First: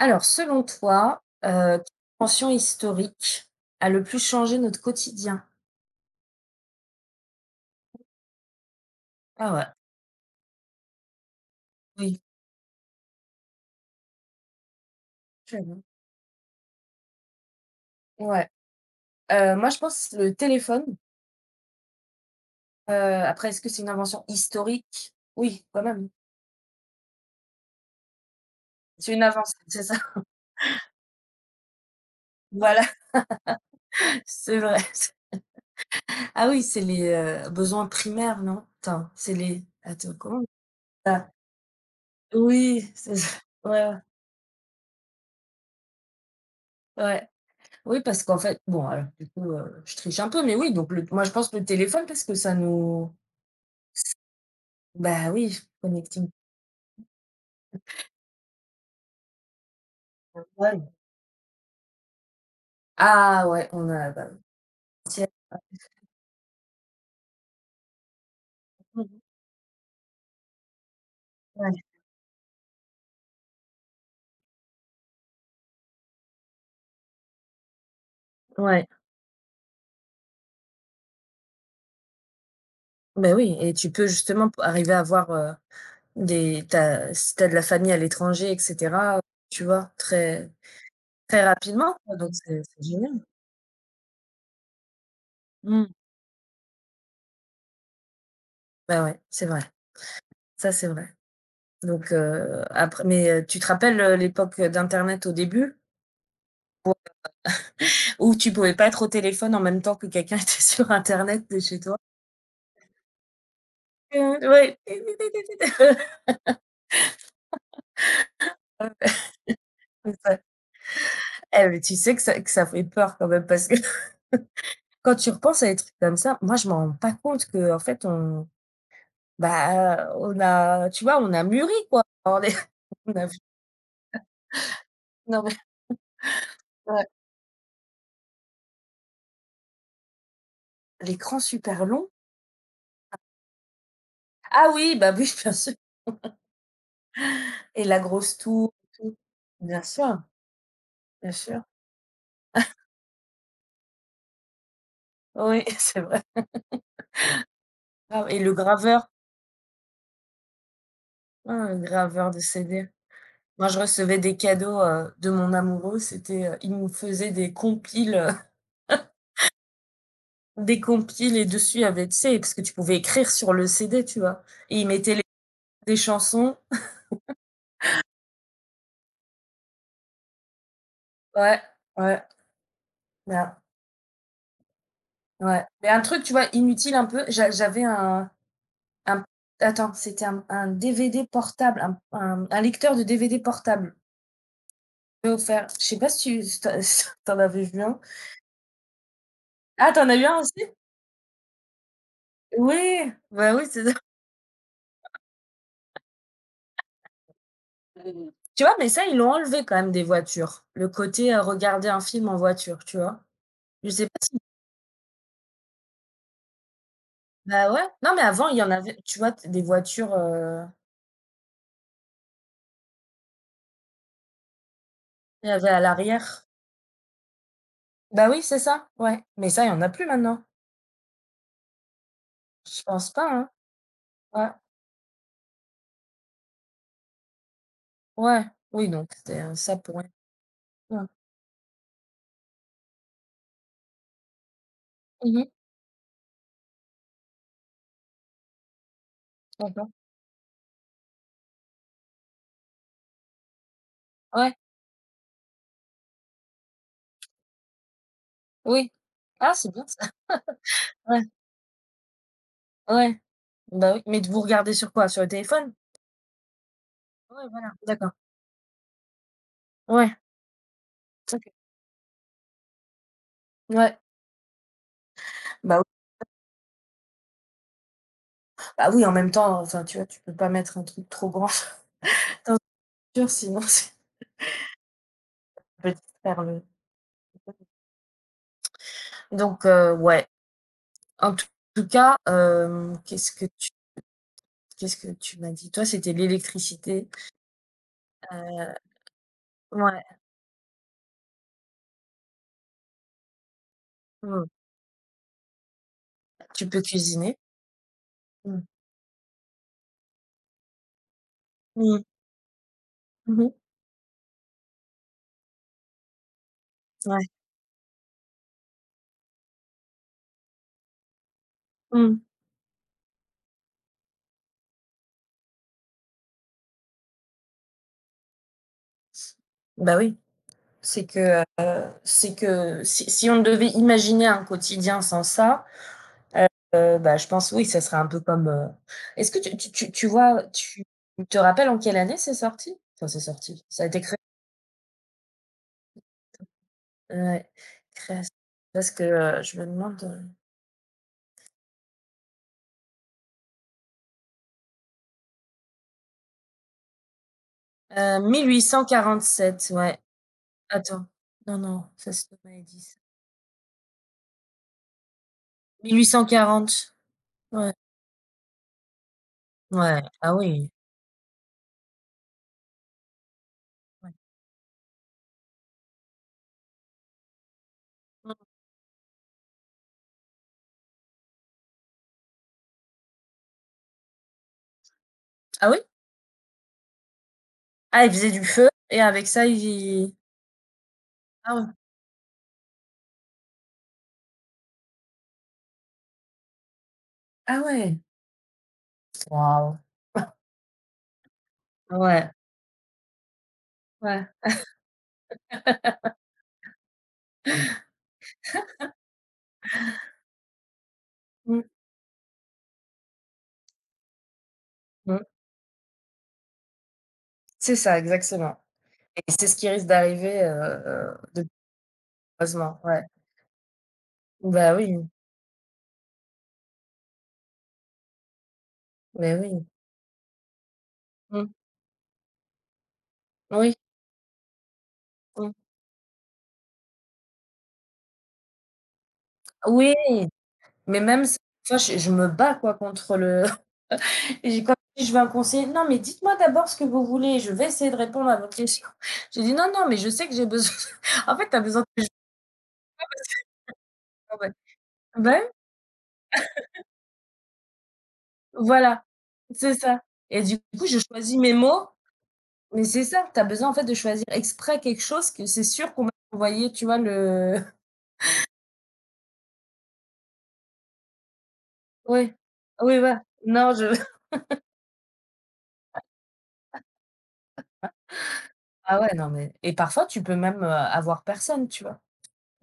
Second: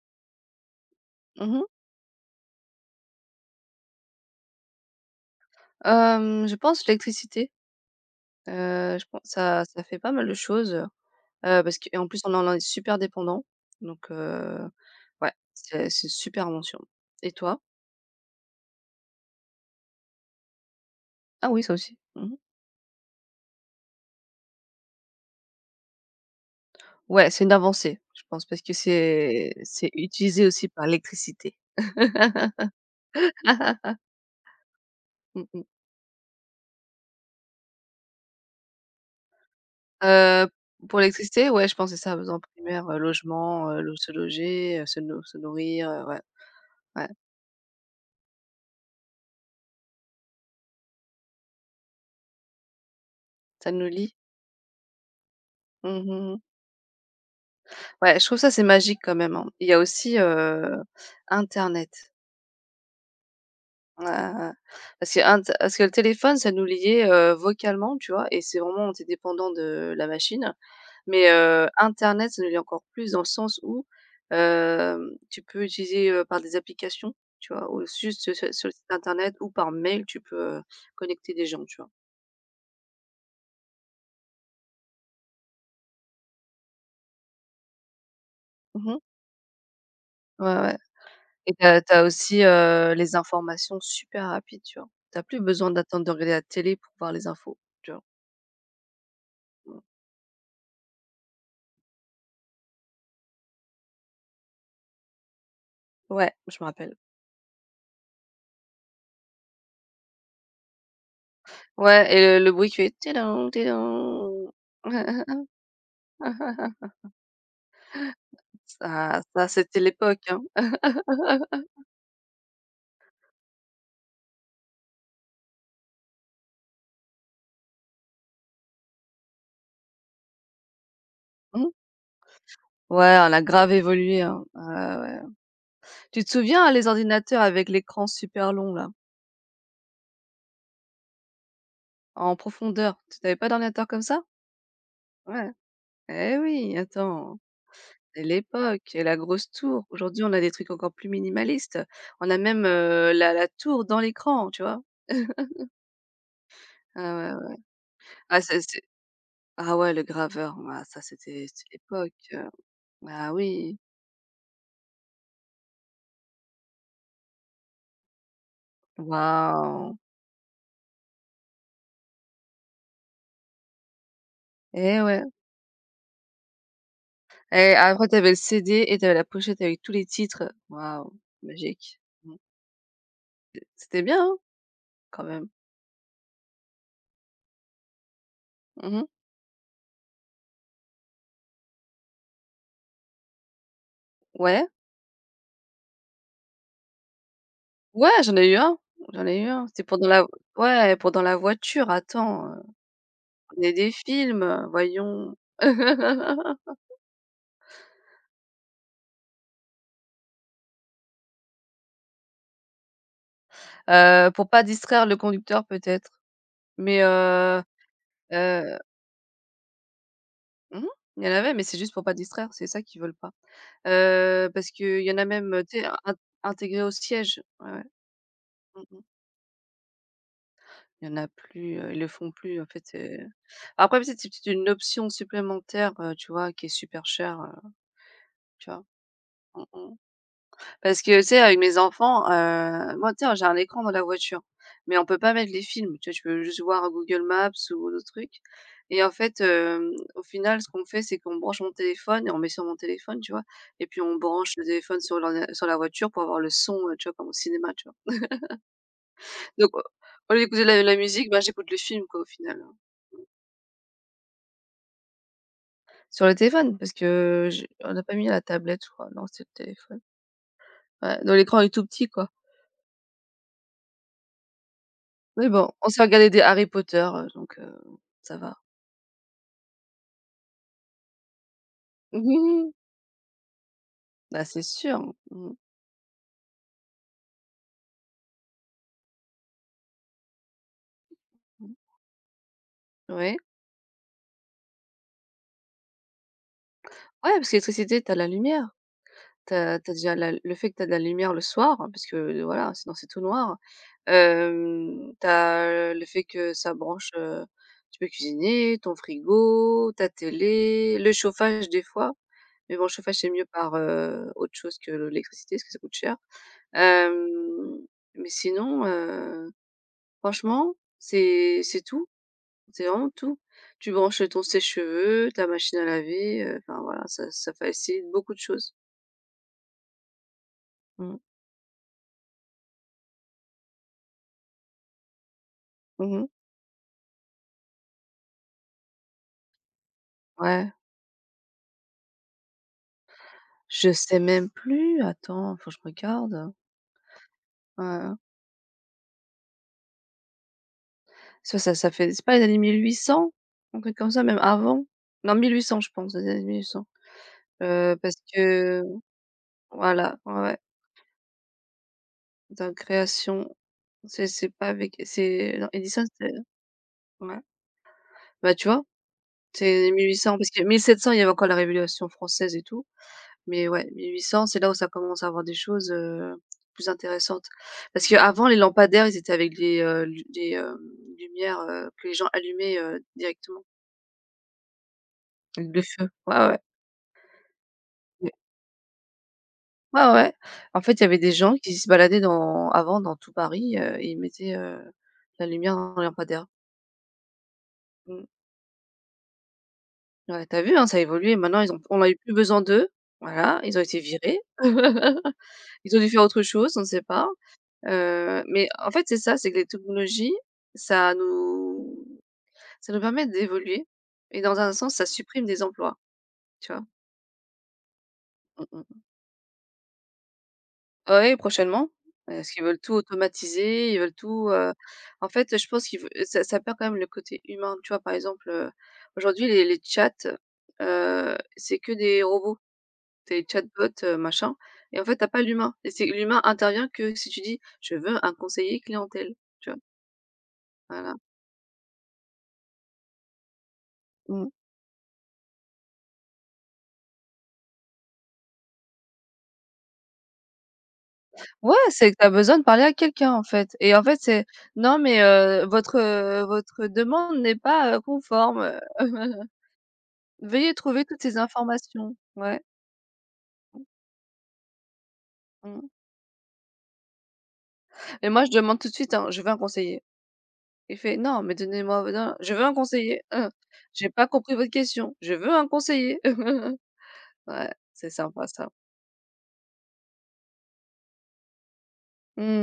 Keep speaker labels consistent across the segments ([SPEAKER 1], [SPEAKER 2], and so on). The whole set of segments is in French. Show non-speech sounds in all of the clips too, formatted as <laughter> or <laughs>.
[SPEAKER 1] Alors, selon toi,
[SPEAKER 2] Mmh mh.
[SPEAKER 1] quelle invention historique a le plus changé notre quotidien?
[SPEAKER 2] Je pense l'électricité, je pense
[SPEAKER 1] Ah
[SPEAKER 2] ça
[SPEAKER 1] ouais,
[SPEAKER 2] ça fait pas mal de choses, parce qu'en
[SPEAKER 1] oui,
[SPEAKER 2] plus on en est super dépendant donc ouais,
[SPEAKER 1] clairement.
[SPEAKER 2] c'est super invention. Et toi?
[SPEAKER 1] Ouais, moi je pense le téléphone.
[SPEAKER 2] Ah oui, ça aussi. Mmh mh.
[SPEAKER 1] Après, est-ce que c'est une invention historique? Oui, quand même.
[SPEAKER 2] Ouais, c'est une avancée, je pense parce que
[SPEAKER 1] C'est une
[SPEAKER 2] c'est
[SPEAKER 1] avancée, c'est
[SPEAKER 2] c'est
[SPEAKER 1] ça. <laughs>
[SPEAKER 2] utilisé aussi par l'électricité. <laughs>
[SPEAKER 1] Voilà, <laughs> c'est vrai. <laughs>
[SPEAKER 2] Mmh mh.
[SPEAKER 1] Ah oui, c'est les, besoins primaires, non? Attends, c'est les attends, comment on dit
[SPEAKER 2] Heu, pour
[SPEAKER 1] ça?
[SPEAKER 2] l'électricité, ouais, je pense c'est ça, besoins primaires,
[SPEAKER 1] Oui, c'est ça.
[SPEAKER 2] logement,
[SPEAKER 1] Ouais,
[SPEAKER 2] lo se loger, se nourrir, ouais, ouais,
[SPEAKER 1] ouais. Oui, parce qu'en fait, bon, alors du coup, je triche un peu, mais oui, donc le moi je pense le téléphone parce que ça nous...
[SPEAKER 2] ça nous lie.
[SPEAKER 1] Bah oui,
[SPEAKER 2] Mmh
[SPEAKER 1] Connecting
[SPEAKER 2] mh. Ouais, je trouve ça c'est magique quand même, hein. Il y a aussi,
[SPEAKER 1] People.
[SPEAKER 2] internet.
[SPEAKER 1] Ah ouais, on a bah
[SPEAKER 2] Heu,
[SPEAKER 1] c'est-
[SPEAKER 2] Parce que le téléphone, ça nous liait, vocalement, tu vois? Et c'est vraiment on était dépendant de la machine. Mais,
[SPEAKER 1] ouais,
[SPEAKER 2] internet, ça nous lie encore plus dans le sens où, tu peux utiliser, par des applications, tu vois? Ou juste sur le site
[SPEAKER 1] ouais,
[SPEAKER 2] internet ou par mail, tu peux, connecter des gens, tu vois?
[SPEAKER 1] bah oui, et tu peux justement p arriver à avoir, des t'as si t'as de la famille à l'étranger et
[SPEAKER 2] Mmh.
[SPEAKER 1] cetera, tu vois?
[SPEAKER 2] Ouais,
[SPEAKER 1] Très
[SPEAKER 2] ouais.
[SPEAKER 1] très
[SPEAKER 2] Et t'as
[SPEAKER 1] rapidement
[SPEAKER 2] as
[SPEAKER 1] quoi, donc
[SPEAKER 2] aussi,
[SPEAKER 1] c'est génial.
[SPEAKER 2] les informations super rapides, tu vois? T'as plus besoin
[SPEAKER 1] Mmh.
[SPEAKER 2] d'attendre de regarder la télé pour voir les infos, tu vois?
[SPEAKER 1] Bah ouais, c'est vrai, ça c'est vrai. Donc après, mais tu te rappelles, l'époque d'internet au début?
[SPEAKER 2] Ouais, je me rappelle.
[SPEAKER 1] Où tu pouvais pas être au téléphone en même temps que quelqu'un <laughs> était sur internet de chez toi?
[SPEAKER 2] Ouais et le bruit qui fait «Tidon, tidon».
[SPEAKER 1] Ouais. <laughs>
[SPEAKER 2] <laughs> Ça c'était
[SPEAKER 1] C'est
[SPEAKER 2] l'époque,
[SPEAKER 1] ça.
[SPEAKER 2] hein.
[SPEAKER 1] Eh, mais tu sais que ça fait peur quand même parce que <laughs> quand tu repenses à des trucs comme ça, moi je m'en rends pas compte que en fait on... Bah, on a, tu vois, on a
[SPEAKER 2] Mmh.
[SPEAKER 1] mûri quoi. On est
[SPEAKER 2] Ouais,
[SPEAKER 1] <laughs> On a
[SPEAKER 2] on
[SPEAKER 1] vu,
[SPEAKER 2] a grave évolué, hein. Ouais, ouais, ouais.
[SPEAKER 1] non mais
[SPEAKER 2] Tu te souviens hein, les
[SPEAKER 1] ouais,
[SPEAKER 2] ordinateurs avec l'écran super long là,
[SPEAKER 1] l'écran super long.
[SPEAKER 2] en profondeur? Tu avais pas d'ordinateur comme ça?
[SPEAKER 1] Ah oui, bah oui, <laughs>
[SPEAKER 2] Ouais.
[SPEAKER 1] bien sûr,
[SPEAKER 2] Eh oui, attends,
[SPEAKER 1] et la
[SPEAKER 2] c'est
[SPEAKER 1] grosse tour
[SPEAKER 2] l'époque
[SPEAKER 1] et
[SPEAKER 2] et
[SPEAKER 1] tout.
[SPEAKER 2] la grosse
[SPEAKER 1] Bien
[SPEAKER 2] tour.
[SPEAKER 1] sûr,
[SPEAKER 2] Aujourd'hui, on a des trucs encore plus
[SPEAKER 1] bien sûr.
[SPEAKER 2] minimalistes. On a même, la tour dans l'écran, tu vois? <laughs>
[SPEAKER 1] Oui, <laughs> c'est vrai.
[SPEAKER 2] Ah ouais, ouais.
[SPEAKER 1] Ah, et
[SPEAKER 2] Ah
[SPEAKER 1] le
[SPEAKER 2] c'est
[SPEAKER 1] graveur,
[SPEAKER 2] ah Ouais, le graveur, ah ça c'était
[SPEAKER 1] hein,
[SPEAKER 2] c'était
[SPEAKER 1] le graveur de
[SPEAKER 2] l'époque.
[SPEAKER 1] CD.
[SPEAKER 2] Bah
[SPEAKER 1] Moi
[SPEAKER 2] oui,
[SPEAKER 1] je recevais des cadeaux, de mon amoureux, c'était, il me faisait des compiles.
[SPEAKER 2] waouh
[SPEAKER 1] Des compiles, et dessus, avec, tu sais, parce que tu pouvais écrire sur le CD, tu vois? Et ils
[SPEAKER 2] et
[SPEAKER 1] mettaient
[SPEAKER 2] ouais
[SPEAKER 1] les des chansons.
[SPEAKER 2] et après t'avais avais le CD et t'avais la pochette avec tous les titres. Waouh,
[SPEAKER 1] Ouais,
[SPEAKER 2] magique.
[SPEAKER 1] ouais,
[SPEAKER 2] Mmh.
[SPEAKER 1] là,
[SPEAKER 2] C'était bien, hein, quand même.
[SPEAKER 1] ouais. Mais un truc, tu vois, inutile un peu, j'avais un,
[SPEAKER 2] Mmh.
[SPEAKER 1] un attends, c'était un DVD portable, un lecteur de DVD portable,
[SPEAKER 2] Ouais,
[SPEAKER 1] offert. Je sais pas si tu, si tu as si tu en avais vu un?
[SPEAKER 2] ouais, j'en ai eu un, j'en ai eu un. C'était
[SPEAKER 1] Ah,
[SPEAKER 2] pour
[SPEAKER 1] tu
[SPEAKER 2] dans
[SPEAKER 1] en as eu
[SPEAKER 2] la
[SPEAKER 1] un aussi?
[SPEAKER 2] ouais, pour dans la voiture, attends,
[SPEAKER 1] Oui, bah
[SPEAKER 2] on
[SPEAKER 1] oui,
[SPEAKER 2] est
[SPEAKER 1] c'est
[SPEAKER 2] des
[SPEAKER 1] ça.
[SPEAKER 2] films, voyons. <laughs>
[SPEAKER 1] Tu vois? Mais ça, ils l'ont enlevé quand même des voitures, le côté, regarder un film en voiture, tu vois? Je sais...
[SPEAKER 2] Pour pas distraire le conducteur peut-être, mais
[SPEAKER 1] Bah, ouais. Non, mais avant, il y en
[SPEAKER 2] heu
[SPEAKER 1] avait, tu vois? T Des voitures,
[SPEAKER 2] mmh il y en avait, mais c'est juste pour pas distraire, c'est ça qu'ils veulent pas. Parce qu'il y en a
[SPEAKER 1] il y
[SPEAKER 2] même,
[SPEAKER 1] avait
[SPEAKER 2] tu
[SPEAKER 1] à
[SPEAKER 2] sais, in
[SPEAKER 1] l'arrière.
[SPEAKER 2] intégrés au siège. Ouais, ouais.
[SPEAKER 1] Bah oui, c'est
[SPEAKER 2] Mmh
[SPEAKER 1] ça,
[SPEAKER 2] mh.
[SPEAKER 1] ouais. Mais ça, il y en a plus maintenant.
[SPEAKER 2] Il y en a plus, ils le font plus en
[SPEAKER 1] Je
[SPEAKER 2] fait,
[SPEAKER 1] pense pas, hein.
[SPEAKER 2] après peut-être c'est
[SPEAKER 1] Ouais,
[SPEAKER 2] peut-être une option supplémentaire, tu vois? Qui est super chère,
[SPEAKER 1] ouais.
[SPEAKER 2] tu vois?
[SPEAKER 1] Oui, donc c'était,
[SPEAKER 2] Mmh
[SPEAKER 1] ça
[SPEAKER 2] mh.
[SPEAKER 1] pour rien. Ouais.
[SPEAKER 2] Parce que tu sais avec mes enfants, moi tu sais j'ai un écran dans la voiture, mais on peut pas
[SPEAKER 1] Mmh.
[SPEAKER 2] mettre les films, tu vois? Tu peux juste voir Google Maps ou d'autres trucs et en fait,
[SPEAKER 1] D'accord.
[SPEAKER 2] au final ce qu'on fait c'est qu'on branche mon téléphone et on met sur mon téléphone, tu vois? Et puis on branche
[SPEAKER 1] Ouais,
[SPEAKER 2] le téléphone sur l'ordina sur la voiture pour avoir le son, tu vois? Comme au cinéma, tu vois?
[SPEAKER 1] oui. Ah, c'est
[SPEAKER 2] Donc au
[SPEAKER 1] bien ça.
[SPEAKER 2] au lieu d'écouter la
[SPEAKER 1] Ouais,
[SPEAKER 2] musique, bah, j'écoute le film quoi au final.
[SPEAKER 1] ouais. Bah oui. Mais d vous regardez sur quoi? Sur le téléphone?
[SPEAKER 2] Sur le téléphone, parce que
[SPEAKER 1] Ouais,
[SPEAKER 2] je
[SPEAKER 1] voilà,
[SPEAKER 2] on n'a
[SPEAKER 1] d'accord.
[SPEAKER 2] pas mis la tablette, je crois. Non, c'est le téléphone.
[SPEAKER 1] Ouais,
[SPEAKER 2] Ouais, donc
[SPEAKER 1] OK.
[SPEAKER 2] l'écran est tout petit, quoi.
[SPEAKER 1] Ouais.
[SPEAKER 2] Mais bon,
[SPEAKER 1] Bah
[SPEAKER 2] on
[SPEAKER 1] oui.
[SPEAKER 2] s'est regardé des Harry Potter, donc ça va. <laughs>
[SPEAKER 1] Bah oui, en même temps, enfin, tu vois? Tu peux pas mettre un truc trop grand <laughs> dans
[SPEAKER 2] Mhm.
[SPEAKER 1] une voiture, sinon <laughs> c'est
[SPEAKER 2] Bah, c'est sûr. Mmh mh.
[SPEAKER 1] peut distraire le donc ouais. En tout cas,
[SPEAKER 2] Oui.
[SPEAKER 1] qu'est-ce que tu m'as dit? Toi, c'était l'électricité,
[SPEAKER 2] Ouais, parce que l'électricité, t'as la lumière.
[SPEAKER 1] heu,
[SPEAKER 2] T'as as
[SPEAKER 1] ouais,
[SPEAKER 2] déjà la le fait que t'as de la lumière le soir, hein, parce que voilà, sinon c'est tout noir.
[SPEAKER 1] mmh.
[SPEAKER 2] Hem, tu Le fait que
[SPEAKER 1] Tu
[SPEAKER 2] ça
[SPEAKER 1] peux
[SPEAKER 2] branche,
[SPEAKER 1] cuisiner.
[SPEAKER 2] tu peux
[SPEAKER 1] Mmh.
[SPEAKER 2] cuisiner, ton frigo, ta télé, le chauffage des
[SPEAKER 1] Mmh.
[SPEAKER 2] fois. Mais bon, le chauffage c'est
[SPEAKER 1] Mmh
[SPEAKER 2] mieux
[SPEAKER 1] mh.
[SPEAKER 2] par, autre chose que l'électricité parce que ça coûte cher.
[SPEAKER 1] Ouais.
[SPEAKER 2] Hem, mais sinon, franchement, c'est tout,
[SPEAKER 1] Mmh.
[SPEAKER 2] c'est vraiment tout. Tu branches ton sèche-cheveux, ta machine à laver, enfin voilà, ça facilite beaucoup de choses.
[SPEAKER 1] Bah oui, c'est
[SPEAKER 2] Mmh.
[SPEAKER 1] que, heu, c'est que si on devait imaginer un quotidien sans ça,
[SPEAKER 2] Mmh.
[SPEAKER 1] bah, je pense, oui, ça serait un peu comme, est-ce que tu vois,
[SPEAKER 2] Ouais.
[SPEAKER 1] tu te rappelles en quelle année c'est sorti? Enfin, c'est sorti, ça a
[SPEAKER 2] Je
[SPEAKER 1] été créé?
[SPEAKER 2] sais même plus, attends, faut que je regarde.
[SPEAKER 1] Ouais,
[SPEAKER 2] Heu,
[SPEAKER 1] création, parce que, je me demande,
[SPEAKER 2] ça fait c'est pas les années 1800? Un truc comme ça, même avant? Non 1800, je pense, les années 1800. Parce que
[SPEAKER 1] 1847, ouais.
[SPEAKER 2] voilà, ouais, ouais,
[SPEAKER 1] Attends, non, non, ça c'est pas
[SPEAKER 2] dans
[SPEAKER 1] dit ça.
[SPEAKER 2] création, c'est pas avec c'est non
[SPEAKER 1] Mille
[SPEAKER 2] Edison
[SPEAKER 1] huit cent
[SPEAKER 2] c'est
[SPEAKER 1] quarante,
[SPEAKER 2] ouais.
[SPEAKER 1] ouais,
[SPEAKER 2] Bah, tu vois? C'est
[SPEAKER 1] ouais,
[SPEAKER 2] mille huit
[SPEAKER 1] ah
[SPEAKER 2] cents parce que
[SPEAKER 1] oui,
[SPEAKER 2] 1700, il y avait encore la Révolution française et tout. Mais ouais,
[SPEAKER 1] ouais.
[SPEAKER 2] 1800, c'est là où ça commence à avoir des choses, plus intéressantes. Parce
[SPEAKER 1] Mmh.
[SPEAKER 2] qu'avant, les lampadaires, ils étaient avec des, lu des, lumières, que les gens allumaient, directement.
[SPEAKER 1] Ah oui?
[SPEAKER 2] Le feu. Ouais, ouais.
[SPEAKER 1] Ah, ils
[SPEAKER 2] Ouais.
[SPEAKER 1] faisaient du feu, et avec ça
[SPEAKER 2] Ouais,
[SPEAKER 1] ils,
[SPEAKER 2] ouais. En fait, il y avait des gens
[SPEAKER 1] ah ouais,
[SPEAKER 2] qui se baladaient dans avant dans tout Paris, et ils mettaient, la lumière dans les lampadaires.
[SPEAKER 1] ah ouais,
[SPEAKER 2] Mmh.
[SPEAKER 1] waouh,
[SPEAKER 2] Ouais, tu vu, hein, ça a évolué. Maintenant, ils ont on n'a eu
[SPEAKER 1] ouais,
[SPEAKER 2] plus besoin d'eux. Voilà, ils ont été
[SPEAKER 1] ouais,
[SPEAKER 2] virés. <laughs> Ils ont dû faire autre chose, on ne sait pas. Mais en fait, c'est ça, c'est que les technologies, ça
[SPEAKER 1] mmh,
[SPEAKER 2] nous ça nous permet d'évoluer et dans un sens, ça
[SPEAKER 1] mmh.
[SPEAKER 2] supprime des emplois, tu vois?
[SPEAKER 1] C'est ça, exactement,
[SPEAKER 2] Mmh mh.
[SPEAKER 1] et c'est ce qui risque d'arriver,
[SPEAKER 2] Ah oui,
[SPEAKER 1] de
[SPEAKER 2] prochainement, parce qu'ils veulent
[SPEAKER 1] heureusement,
[SPEAKER 2] tout
[SPEAKER 1] ouais.
[SPEAKER 2] automatiser, ils veulent tout,
[SPEAKER 1] Bah oui,
[SPEAKER 2] en fait, je pense qu'ils veu ça perd quand même le côté humain. Tu vois, par exemple,
[SPEAKER 1] beh
[SPEAKER 2] aujourd'hui les
[SPEAKER 1] oui,
[SPEAKER 2] les chats,
[SPEAKER 1] mmh,
[SPEAKER 2] c'est que des robots. Des
[SPEAKER 1] oui,
[SPEAKER 2] chatbots, machin et en fait, t'as pas
[SPEAKER 1] mmh,
[SPEAKER 2] l'humain et c'est l'humain intervient que si tu dis: «Je veux un conseiller clientèle», tu vois?
[SPEAKER 1] oui, mais
[SPEAKER 2] Voilà.
[SPEAKER 1] même s enfin, je me bats quoi contre le...
[SPEAKER 2] Mmh.
[SPEAKER 1] Et j'ai quand même dit, je veux un conseiller, non, mais dites-moi d'abord ce que vous voulez, je vais essayer de répondre à votre question. <laughs> J'ai dit: «Non, non, mais je sais que j'ai besoin» <laughs> en fait, tu as
[SPEAKER 2] Ouais,
[SPEAKER 1] besoin de...
[SPEAKER 2] c'est que tu as besoin de parler à quelqu'un, en fait et en fait,
[SPEAKER 1] Ah
[SPEAKER 2] c'est:
[SPEAKER 1] ouais.
[SPEAKER 2] «Non mais
[SPEAKER 1] Ben,
[SPEAKER 2] votre, votre demande n'est pas, conforme,
[SPEAKER 1] voilà,
[SPEAKER 2] <laughs>
[SPEAKER 1] c'est ça. Et du
[SPEAKER 2] veuillez
[SPEAKER 1] coup, je
[SPEAKER 2] trouver toutes ces
[SPEAKER 1] choisis mes mots,
[SPEAKER 2] informations». Ouais,
[SPEAKER 1] mais c'est ça, tu as besoin, en fait, de choisir exprès quelque chose que c'est
[SPEAKER 2] mmh
[SPEAKER 1] sûr qu'on va t'envoyer, tu vois, le...
[SPEAKER 2] et moi, je demande tout de suite, hein: «Je veux un conseiller». Il fait: «Non, mais
[SPEAKER 1] <laughs>
[SPEAKER 2] donnez-moi
[SPEAKER 1] oui,
[SPEAKER 2] non, je veux un
[SPEAKER 1] oui,
[SPEAKER 2] conseiller,
[SPEAKER 1] voilà.
[SPEAKER 2] hein,
[SPEAKER 1] Non, je...
[SPEAKER 2] j'ai pas
[SPEAKER 1] <laughs>
[SPEAKER 2] compris votre question, je veux un conseiller». <laughs> Ouais, c'est sympa ça.
[SPEAKER 1] Ah ouais, non, mais et parfois, tu peux même, avoir personne, tu vois?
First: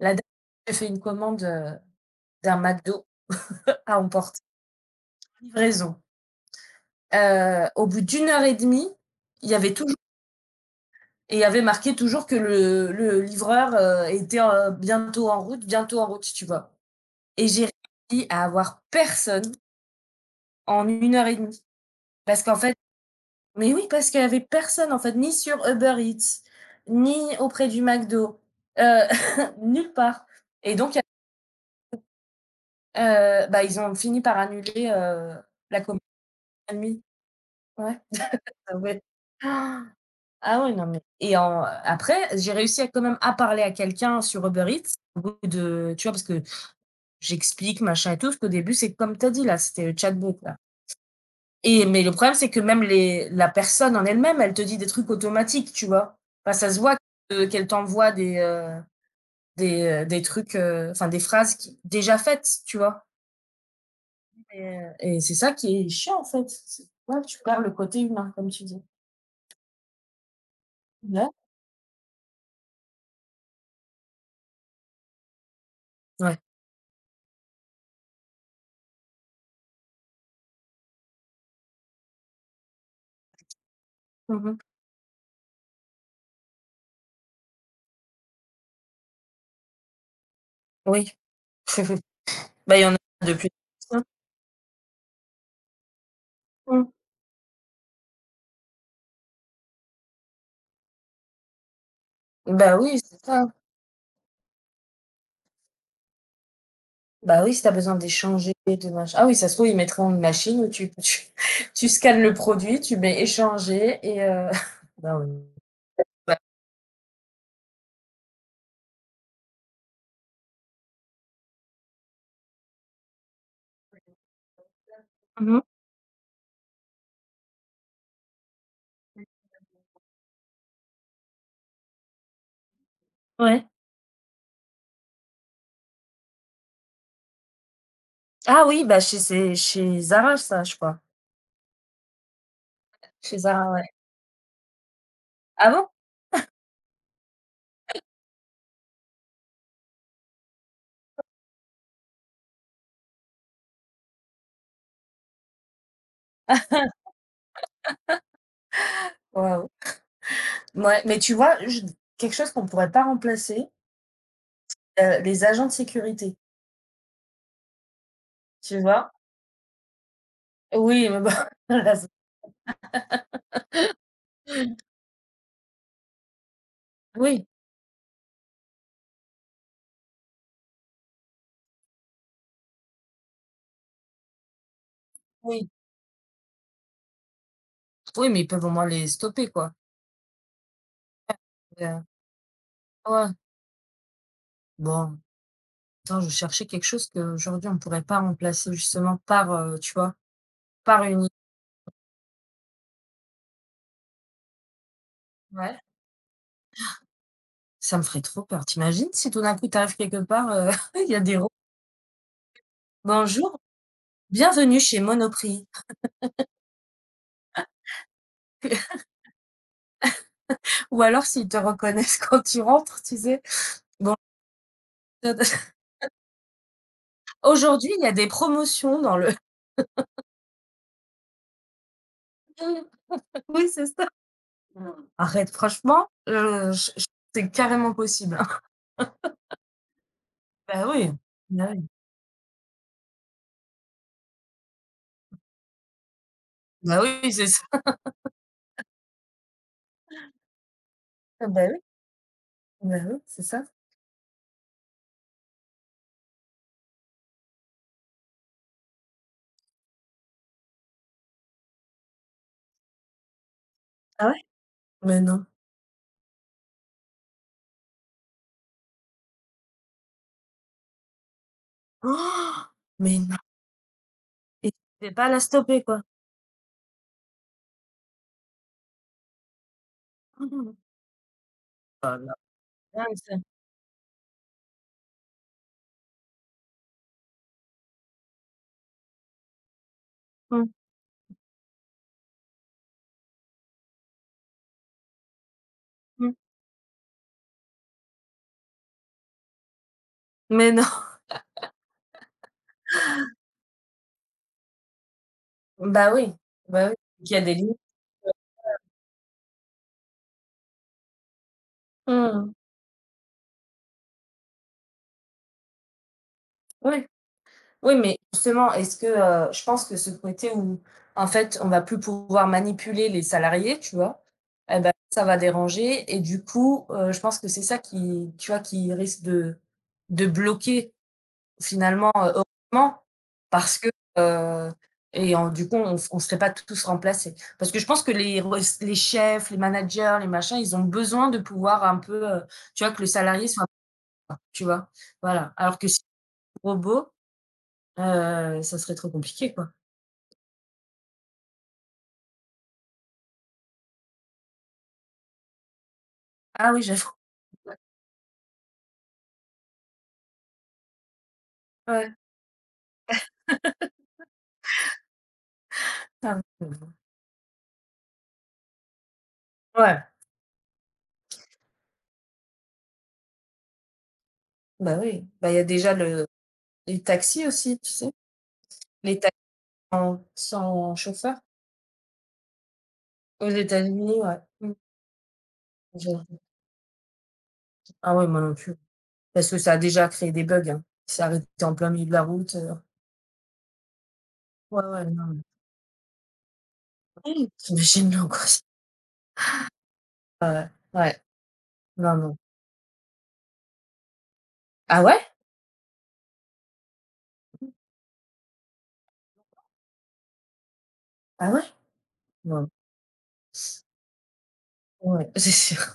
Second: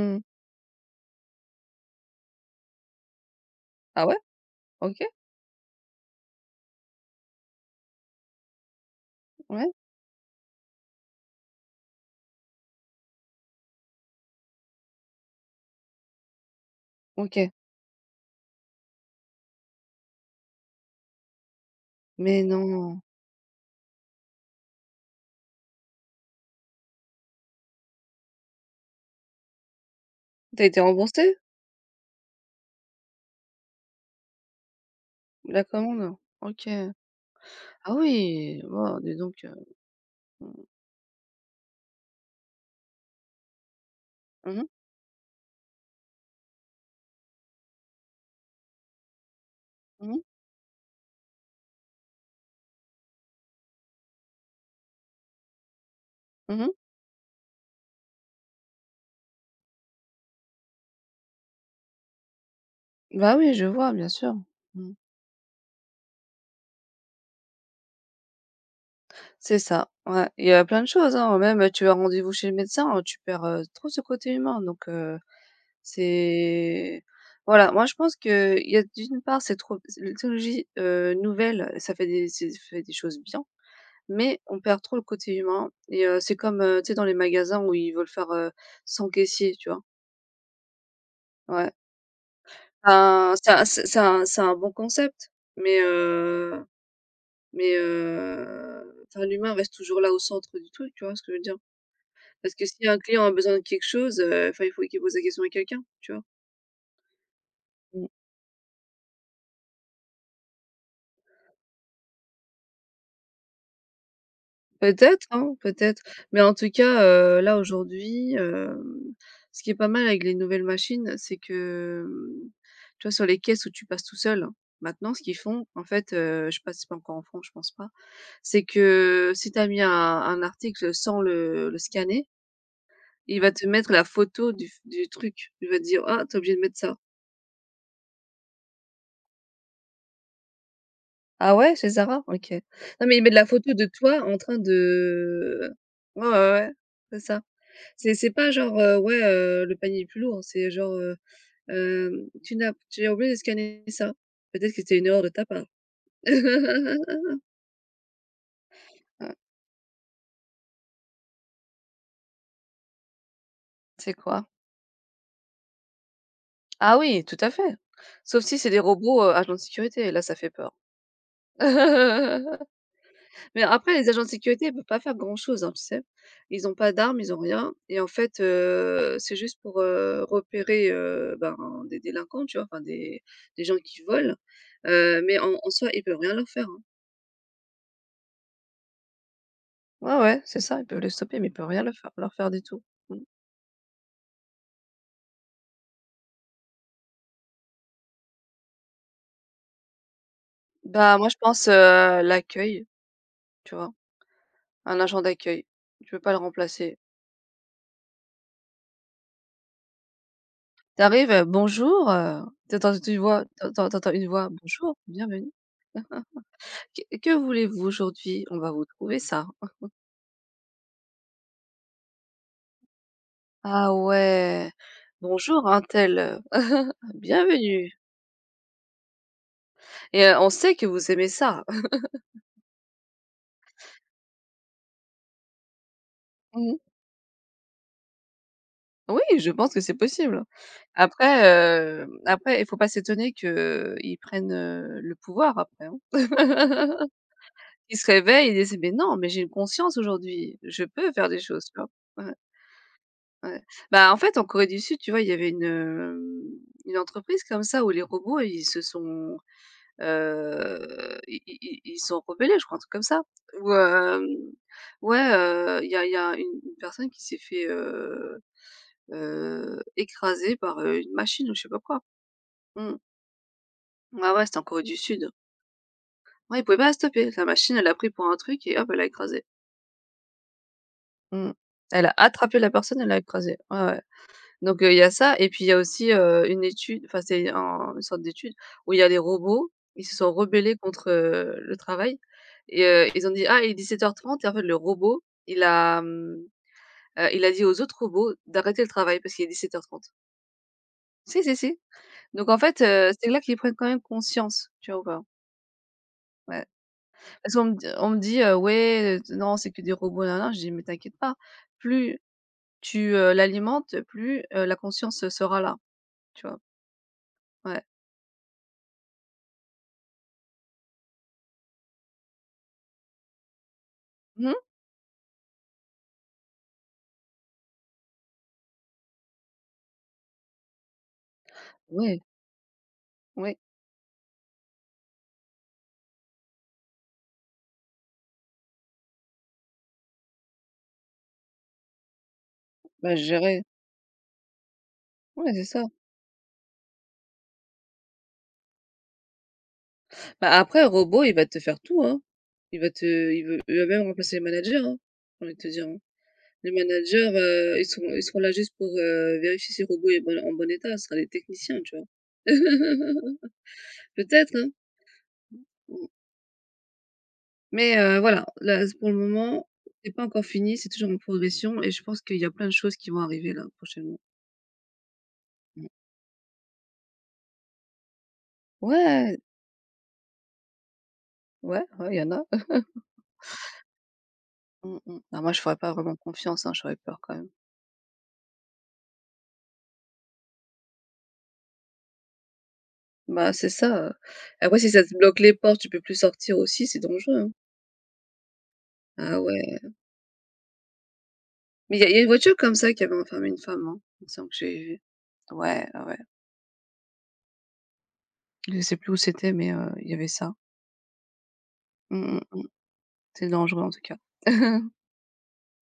[SPEAKER 1] La dernière fois, j'ai fait une commande, d'un McDo à
[SPEAKER 2] Ah ouais?
[SPEAKER 1] emporter,
[SPEAKER 2] OK,
[SPEAKER 1] livraison. Au bout d'une heure et demie, il y
[SPEAKER 2] ouais,
[SPEAKER 1] avait toujours, et il y avait marqué toujours que le livreur, était, bientôt en route, si tu vois? Et
[SPEAKER 2] OK.
[SPEAKER 1] j'ai réussi à avoir personne en une heure et demie,
[SPEAKER 2] Mais
[SPEAKER 1] parce qu'en fait,
[SPEAKER 2] non,
[SPEAKER 1] mais oui, parce qu'il y avait personne, en fait, ni sur Uber Eats, ni auprès du McDo, heu, <laughs> nulle part,
[SPEAKER 2] t'as
[SPEAKER 1] et
[SPEAKER 2] été
[SPEAKER 1] donc il
[SPEAKER 2] remboursé?
[SPEAKER 1] bah, ils ont fini par annuler,
[SPEAKER 2] La
[SPEAKER 1] la commande
[SPEAKER 2] commande? OK.
[SPEAKER 1] à minuit.
[SPEAKER 2] Ah
[SPEAKER 1] Ouais,
[SPEAKER 2] oui,
[SPEAKER 1] bah,
[SPEAKER 2] waouh,
[SPEAKER 1] ouais.
[SPEAKER 2] dis donc,
[SPEAKER 1] <gasps> Ah
[SPEAKER 2] mmh.
[SPEAKER 1] oui, non, mais et en après, j'ai réussi à quand même à parler à quelqu'un sur
[SPEAKER 2] Mmh.
[SPEAKER 1] Uber Eats, au bout de, tu vois? Parce que j'explique, machin et tout, parce qu'au début, c'est comme tu as dit, là, c'était le
[SPEAKER 2] Mmh mh.
[SPEAKER 1] chatbot, là. Et mais le problème, c'est que même les la personne en elle-même, elle te dit des trucs automatiques, tu vois? Bah,
[SPEAKER 2] Mmh.
[SPEAKER 1] ça se voit que qu'elle t'envoie des, des trucs, enfin, des phrases qui déjà faites, tu vois?
[SPEAKER 2] Bah oui, je vois, bien sûr. Mmh.
[SPEAKER 1] Et c'est ça qui est chiant, en fait. C'est ouais, tu perds le côté humain, comme tu dis.
[SPEAKER 2] C'est ça, ouais. Il y a plein de choses,
[SPEAKER 1] Ouais.
[SPEAKER 2] hein, même, tu as rendez-vous chez le médecin, tu perds, trop ce côté humain donc
[SPEAKER 1] Ouais.
[SPEAKER 2] c'est voilà, moi je pense que il y a d'une part c'est les technologies, nouvelles, ça fait des c'est ça fait des choses bien, mais
[SPEAKER 1] Mmh mh.
[SPEAKER 2] on perd trop le côté humain et c'est comme, tu sais dans les magasins où ils veulent faire, sans caissier, tu vois?
[SPEAKER 1] Oui.
[SPEAKER 2] Ouais.
[SPEAKER 1] <laughs> Bah, il y en a de
[SPEAKER 2] Ben,
[SPEAKER 1] plus.
[SPEAKER 2] c'est un bon concept, mais
[SPEAKER 1] Mmh.
[SPEAKER 2] Mais enfin l'humain reste toujours là au centre du truc, tu vois ce que je veux dire? Parce que
[SPEAKER 1] Bah
[SPEAKER 2] si un
[SPEAKER 1] oui,
[SPEAKER 2] client
[SPEAKER 1] c'est
[SPEAKER 2] a
[SPEAKER 1] ça.
[SPEAKER 2] besoin de quelque chose, enfin il faut qu'il pose la question à quelqu'un, tu vois?
[SPEAKER 1] Bah oui, si tu as besoin
[SPEAKER 2] Mmh.
[SPEAKER 1] d'échanger, de machin, ah oui, ça se trouve, ils mettront une machine où tu <laughs> tu scannes le produit, tu mets échanger et <laughs> bah
[SPEAKER 2] Peut-être,
[SPEAKER 1] oui.
[SPEAKER 2] hein, peut-être,
[SPEAKER 1] Ouais.
[SPEAKER 2] mais en tout cas, là aujourd'hui, ce qui est pas mal avec les nouvelles machines, c'est que, tu vois sur les caisses où tu passes tout seul, maintenant ce qu'ils
[SPEAKER 1] Mmh.
[SPEAKER 2] font en fait, je sais pas si c'est pas encore en France, je pense pas, c'est que si tu as mis un article sans le scanner. Il va te
[SPEAKER 1] Ouais.
[SPEAKER 2] mettre la photo du truc. Il va te dire: «Ah, tu es obligé de mettre ça».
[SPEAKER 1] Ah oui, bah chez c'est chez Zara ça, je crois.
[SPEAKER 2] «Ah ouais, chez Zara? OK». Non, mais il met de
[SPEAKER 1] Chez
[SPEAKER 2] la
[SPEAKER 1] Zara,
[SPEAKER 2] photo de
[SPEAKER 1] ouais.
[SPEAKER 2] toi en train
[SPEAKER 1] Ah
[SPEAKER 2] de
[SPEAKER 1] bon?
[SPEAKER 2] ouais, ouais, ouais, c'est ça. C'est pas genre, ouais, le panier est plus lourd, c'est genre, hem: «Tu n'as tu as oublié de scanner ça». Peut-être que c'était une erreur de ta part. Mmh,
[SPEAKER 1] Waouh. Ouais mais tu vois, je quelque chose qu'on pourrait pas remplacer,
[SPEAKER 2] c'est quoi?
[SPEAKER 1] les agents de sécurité,
[SPEAKER 2] Ah oui, tout à fait. Sauf si c'est des
[SPEAKER 1] tu vois?
[SPEAKER 2] robots, agents de sécurité, là ça fait peur.
[SPEAKER 1] Oui, mais bon, <laughs> là, c'est
[SPEAKER 2] <laughs> Mais après les agents de sécurité, ils peuvent pas faire grand-chose, hein, tu sais? Ils ont pas d'armes, ils ont
[SPEAKER 1] oui,
[SPEAKER 2] rien et en fait, c'est juste pour, repérer, ben, des délinquants, tu vois? Enfin des gens qui volent, mais en
[SPEAKER 1] oui,
[SPEAKER 2] soi, ils peuvent rien leur faire, hein.
[SPEAKER 1] oui, mais ils peuvent au moins les stopper quoi.
[SPEAKER 2] Ouais, ouais, c'est ça, ils peuvent les stopper, mais ils peuvent rien leur
[SPEAKER 1] Heu,
[SPEAKER 2] faire leur faire du tout. Mmh.
[SPEAKER 1] ouais, bon. Attends, je cherchais quelque chose qu'aujourd'hui on pourrait pas remplacer justement par, tu vois? Par
[SPEAKER 2] Bah,
[SPEAKER 1] une
[SPEAKER 2] moi,
[SPEAKER 1] i
[SPEAKER 2] je pense, l'accueil, tu vois? Un agent d'accueil,
[SPEAKER 1] Ouais,
[SPEAKER 2] tu peux pas le remplacer.
[SPEAKER 1] ça me ferait trop peur. Tu imagines si tout d'un coup tu arrives quelque part,
[SPEAKER 2] Tu
[SPEAKER 1] <laughs> il y a des
[SPEAKER 2] arrives,
[SPEAKER 1] ro
[SPEAKER 2] «Bonjour»,
[SPEAKER 1] «Bonjour,
[SPEAKER 2] tu entends une voix:
[SPEAKER 1] bienvenue
[SPEAKER 2] «Bonjour,
[SPEAKER 1] chez
[SPEAKER 2] bienvenue.
[SPEAKER 1] Monoprix».
[SPEAKER 2] Que voulez-vous aujourd'hui? On va vous
[SPEAKER 1] <laughs>
[SPEAKER 2] trouver ça».
[SPEAKER 1] Ou alors s'ils te reconnaissent <laughs> quand tu rentres, tu sais?
[SPEAKER 2] Ah
[SPEAKER 1] Bon...
[SPEAKER 2] ouais. Bonjour,
[SPEAKER 1] <laughs>
[SPEAKER 2] untel. <laughs>
[SPEAKER 1] <unintelligible> aujourd'hui,
[SPEAKER 2] Bienvenue.
[SPEAKER 1] il y a des promotions dans le...
[SPEAKER 2] Et on sait que vous aimez ça. <laughs>
[SPEAKER 1] <laughs> oui, c'est ça. Arrête, franchement,
[SPEAKER 2] Mmh.
[SPEAKER 1] je c'est carrément possible, hein.
[SPEAKER 2] Oui, je pense que c'est possible.
[SPEAKER 1] Bah oui,
[SPEAKER 2] Après,
[SPEAKER 1] bah oui,
[SPEAKER 2] après, il faut pas s'étonner qu'ils prennent, le pouvoir après, hein.
[SPEAKER 1] bah
[SPEAKER 2] <laughs>
[SPEAKER 1] oui, c'est ça.
[SPEAKER 2] Ils se réveillent, ils disent: «Mais non, mais j'ai une conscience aujourd'hui, je peux faire des
[SPEAKER 1] Bah
[SPEAKER 2] choses»,
[SPEAKER 1] oui,
[SPEAKER 2] tu vois? Ouais,
[SPEAKER 1] bah oui, c'est
[SPEAKER 2] ouais.
[SPEAKER 1] ça.
[SPEAKER 2] Bah, en fait, en Corée du Sud, tu vois, il y avait une, une entreprise comme ça où les robots, ils se sont i i i ils sont rebellés, je crois, un truc comme ça. Ou
[SPEAKER 1] Ah ouais?
[SPEAKER 2] ouais,
[SPEAKER 1] Mais non.
[SPEAKER 2] il y a une personne qui s'est fait, écraser par, une machine ou je sais pas quoi.
[SPEAKER 1] Oh,
[SPEAKER 2] Mmh.
[SPEAKER 1] mais non!
[SPEAKER 2] Ouais, ouais, c'était en
[SPEAKER 1] Et tu
[SPEAKER 2] Corée du
[SPEAKER 1] pouvais pas
[SPEAKER 2] Sud.
[SPEAKER 1] la stopper, quoi?
[SPEAKER 2] Ouais, ils pouvaient pas la stopper. La machine, elle l'a pris pour un truc et hop, elle a écrasé.
[SPEAKER 1] <unintelligible>
[SPEAKER 2] Mmh. Elle a
[SPEAKER 1] Ah, la
[SPEAKER 2] attrapé la personne, elle
[SPEAKER 1] dingue
[SPEAKER 2] l'a
[SPEAKER 1] ça.
[SPEAKER 2] écrasée. Ouais, ouais. Donc il y a ça et puis il y a aussi, une étude, enfin c'est un une sorte d'étude où il y a les robots, ils se sont
[SPEAKER 1] Mmh
[SPEAKER 2] rebellés contre, le travail et ils ont dit: «Ah, il est 17:30» et en fait le robot, il a,
[SPEAKER 1] mh.
[SPEAKER 2] il a dit aux autres robots d'arrêter le travail parce qu'il est 17:30.
[SPEAKER 1] Mais non.
[SPEAKER 2] Si, si, si. Donc en fait, c'est là qu'ils prennent quand même conscience, tu vois ou pas?
[SPEAKER 1] Bah oui,
[SPEAKER 2] Ouais.
[SPEAKER 1] bah oui, qu'il y a
[SPEAKER 2] Parce
[SPEAKER 1] des
[SPEAKER 2] qu'on me
[SPEAKER 1] limites.
[SPEAKER 2] d On me dit: ouais, non, c'est que des robots nin nin». Je dis: «Mais t'inquiète pas, plus
[SPEAKER 1] Mmh.
[SPEAKER 2] tu, l'alimentes, plus, la conscience, sera là», tu vois?
[SPEAKER 1] Oui,
[SPEAKER 2] Ouais.
[SPEAKER 1] oui, mais justement, est-ce que, je pense que ce côté où, en fait, on va plus pouvoir manipuler les salariés, tu vois?
[SPEAKER 2] Mmh.
[SPEAKER 1] Et bah, ça va déranger et du coup, je pense que c'est ça qui, tu vois, qui risque de bloquer. Finalement,
[SPEAKER 2] Ouais.
[SPEAKER 1] heureusement,
[SPEAKER 2] Oui,
[SPEAKER 1] parce que, heu et en du coup, on serait pas tous remplacés. Parce que je pense que les chefs, les managers, les machins, ils ont besoin de pouvoir un peu, tu vois, que le
[SPEAKER 2] bah,
[SPEAKER 1] salarié
[SPEAKER 2] gérer.
[SPEAKER 1] soit <unintelligible> tu vois?
[SPEAKER 2] Ouais,
[SPEAKER 1] Voilà.
[SPEAKER 2] c'est
[SPEAKER 1] Alors
[SPEAKER 2] ça.
[SPEAKER 1] que si le robot, ça serait trop compliqué, quoi.
[SPEAKER 2] Bah, après, un robot, il va te faire tout, hein. Il va te il veut Il va même remplacer les managers, hein, j'ai envie de te dire, hein. Les
[SPEAKER 1] Ah oui, j'avoue.
[SPEAKER 2] managers, ils sont là juste pour, vérifier si le robot est en bon état, ce sera des techniciens, tu vois?
[SPEAKER 1] Ouais.
[SPEAKER 2] <laughs> Peut-être, hein? Mmh,
[SPEAKER 1] Ah oui. <unintelligible>
[SPEAKER 2] mais voilà, là, pour le moment,
[SPEAKER 1] Ouais,
[SPEAKER 2] c'est pas encore fini, c'est toujours en progression et je pense qu'il y a plein de choses qui vont arriver là, prochainement.
[SPEAKER 1] bah oui. Bah, il y a
[SPEAKER 2] Mmh.
[SPEAKER 1] déjà le les taxis aussi, tu sais? Les taxis
[SPEAKER 2] Ouais,
[SPEAKER 1] sans chauffeur
[SPEAKER 2] ouais, ouais, il y en a.
[SPEAKER 1] aux États-Unis, ouais. Mmh.
[SPEAKER 2] Mmh mh. Ah moi, je ferais pas vraiment
[SPEAKER 1] J'avoue.
[SPEAKER 2] confiance, hein, j'aurais peur quand même.
[SPEAKER 1] Ah ouais, moi non plus. Parce que ça a déjà créé des bugs, hein. Il s'est arrêté en plein milieu de la route,
[SPEAKER 2] Bah, c'est ça, après
[SPEAKER 1] ouais,
[SPEAKER 2] si ça
[SPEAKER 1] ouais,
[SPEAKER 2] te
[SPEAKER 1] non,
[SPEAKER 2] bloque
[SPEAKER 1] mais
[SPEAKER 2] les portes, tu peux plus sortir aussi, c'est dangereux, hein.
[SPEAKER 1] tu imagines l'angoisse.
[SPEAKER 2] Ah ouais,
[SPEAKER 1] Ouais, ouais, ouais.
[SPEAKER 2] mais il
[SPEAKER 1] Non,
[SPEAKER 2] y a une
[SPEAKER 1] non.
[SPEAKER 2] voiture comme ça qui avait enfermé une femme, hein, il me semble que j'ai vu.
[SPEAKER 1] Ah ouais?
[SPEAKER 2] Ouais, ouais, ouais. Je sais plus où c'était mais il y avait ça.
[SPEAKER 1] Ah ouais?
[SPEAKER 2] Mmh mh, mmh.
[SPEAKER 1] Non.
[SPEAKER 2] C'est dangereux en tout cas. <laughs>
[SPEAKER 1] Ouais, c'est sûr.